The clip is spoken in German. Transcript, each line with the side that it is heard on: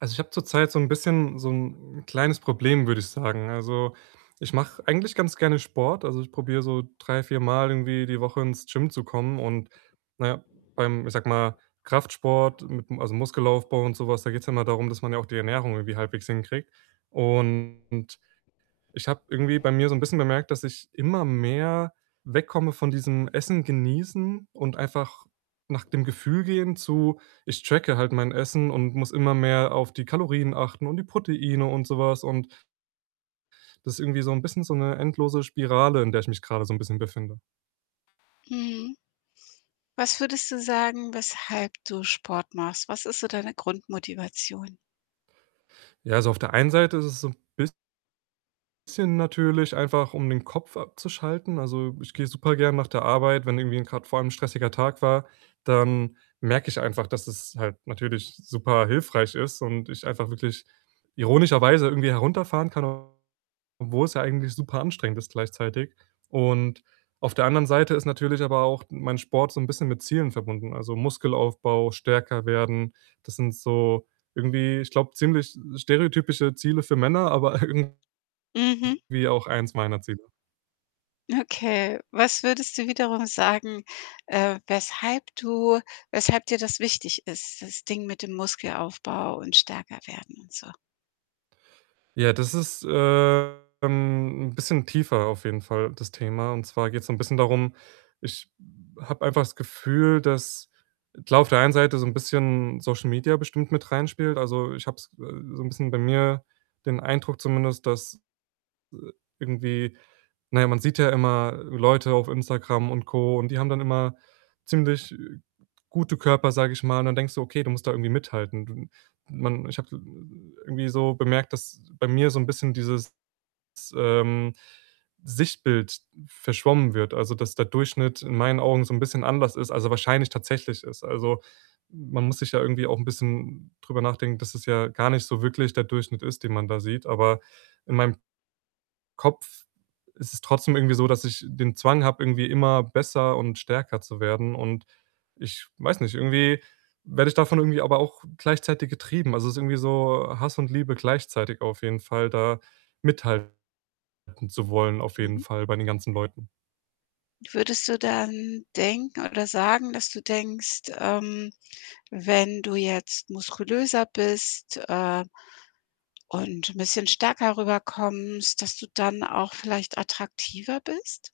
right: Also, ich habe zurzeit so 'n bisschen so 'n kleines Problem, würde ich sagen. Also, ich mache eigentlich ganz gerne Sport. Also, ich probiere so drei viermal irgendwie die Woche ins Gym zu kommen und, na ja, beim, ich sage mal, Kraftsport mit'm also, Muskelaufbau und so was, da geht's ja immer darum, dass man ja auch die Ernährung irgendwie halbwegs hinkriegt und ich habe irgendwie bei mir so 'n bisschen bemerkt, dass ich immer mehr wegkomme von diesem: „Essen genießen und einfach nach dem Gefühl gehen“, zu: „Ich tracke halt mein Essen und muss immer mehr auf die Kalorien achten und die Proteine und so was.“ Und das ist irgendwie so 'n bisschen so 'ne endlose Spirale, in der ich mich gerade so 'n bisschen befinde.
left: Mhm. Was würdest du sagen, weshalb du Sport machst? Was ist so deine Grundmotivation?
right: Ja, also, auf der einen Seite ist es so 'n biss sschen natürlich einfach, um den Kopf abzuschalten. Also, ich gehe supergern nach der Arbeit, wenn irgendwie 'n grad vor allem 'n stressiger Tag war. Dann merke ich einfach, dass es halt natürlich superhilfreich ist und ich einfach wirklich ironischerweise irgendwie herunterfahren kann, obwohl's ja eigentlich superanstrengend ist gleichzeitig und auf der anderen Seite ist natürlich aber auch mein Sport so 'n bisschen mit Zielen verbunden: „Also, Muskelaufbau, stärker werden.“ Das sind so irgendwie, ich glaube, ziemlich stereotypische Ziele für Männer, aber irgendwie
left: Mhm.
right: auch eins meiner Ziele.
left: Okay. Was würdest du wiederum sagen, äh, weshalb du weshalb dir das wichtig ist, das Ding mit dem Muskelaufbau und stärker werden und so?
right: Ja, das ist, äh, ähm, 'n bisschen tiefer auf jeden Fall, das Thema und zwar geht's so 'n bisschen darum: Ich habe einfach das Gefühl, dass, klar, auf der einen Seite so 'n bisschen Social Media bestimmt mit reinspielt. Also, ich habe es, äh, so 'n bisschen bei mir den Eindruck zumindest, dass, i irgendwie na ja, man sieht ja immer Leute auf Instagram und Co. und die haben dann immer ziemlich gute Körper, sage ich mal und dann denkst du: „Okay, du musst da irgendwie mithalten.“ Du man ich habe i irgendwie so bemerkt, dass bei mir so 'n bisschen dieses, ähm, Sichtbild verschwommen wird. Also, dass der Durchschnitt in meinen Augen so 'n bisschen anders ist als er wahrscheinlich tatsächlich ist. Also, man muss sich ja irgendwie auch 'n bisschen drüber nachdenken, dass es ja gar nicht so wirklich der Durchschnitt ist, den man da sieht. Aber in meinem Kopf ist es trotzdem irgendwie so, dass ich den Zwang habe, irgendwie immer besser und stärker zu werden und ich weiß nicht, irgendwie werde ich davon irgendwie aber auch gleichzeitig getrieben. Also, es ist irgendwie so Hass und Liebe gleichzeitig auf jeden Fall, da mithalten zu wollen auf jeden
left: Mhm.
right: Fall bei den ganzen Leuten.
left: Würdest du dann denken, oder sagen, dass du denkst, ähm, wenn du jetzt muskulöser bist, äh, und 'n bisschen stärker rüberkommst, dass du dann auch vielleicht attraktiver bist?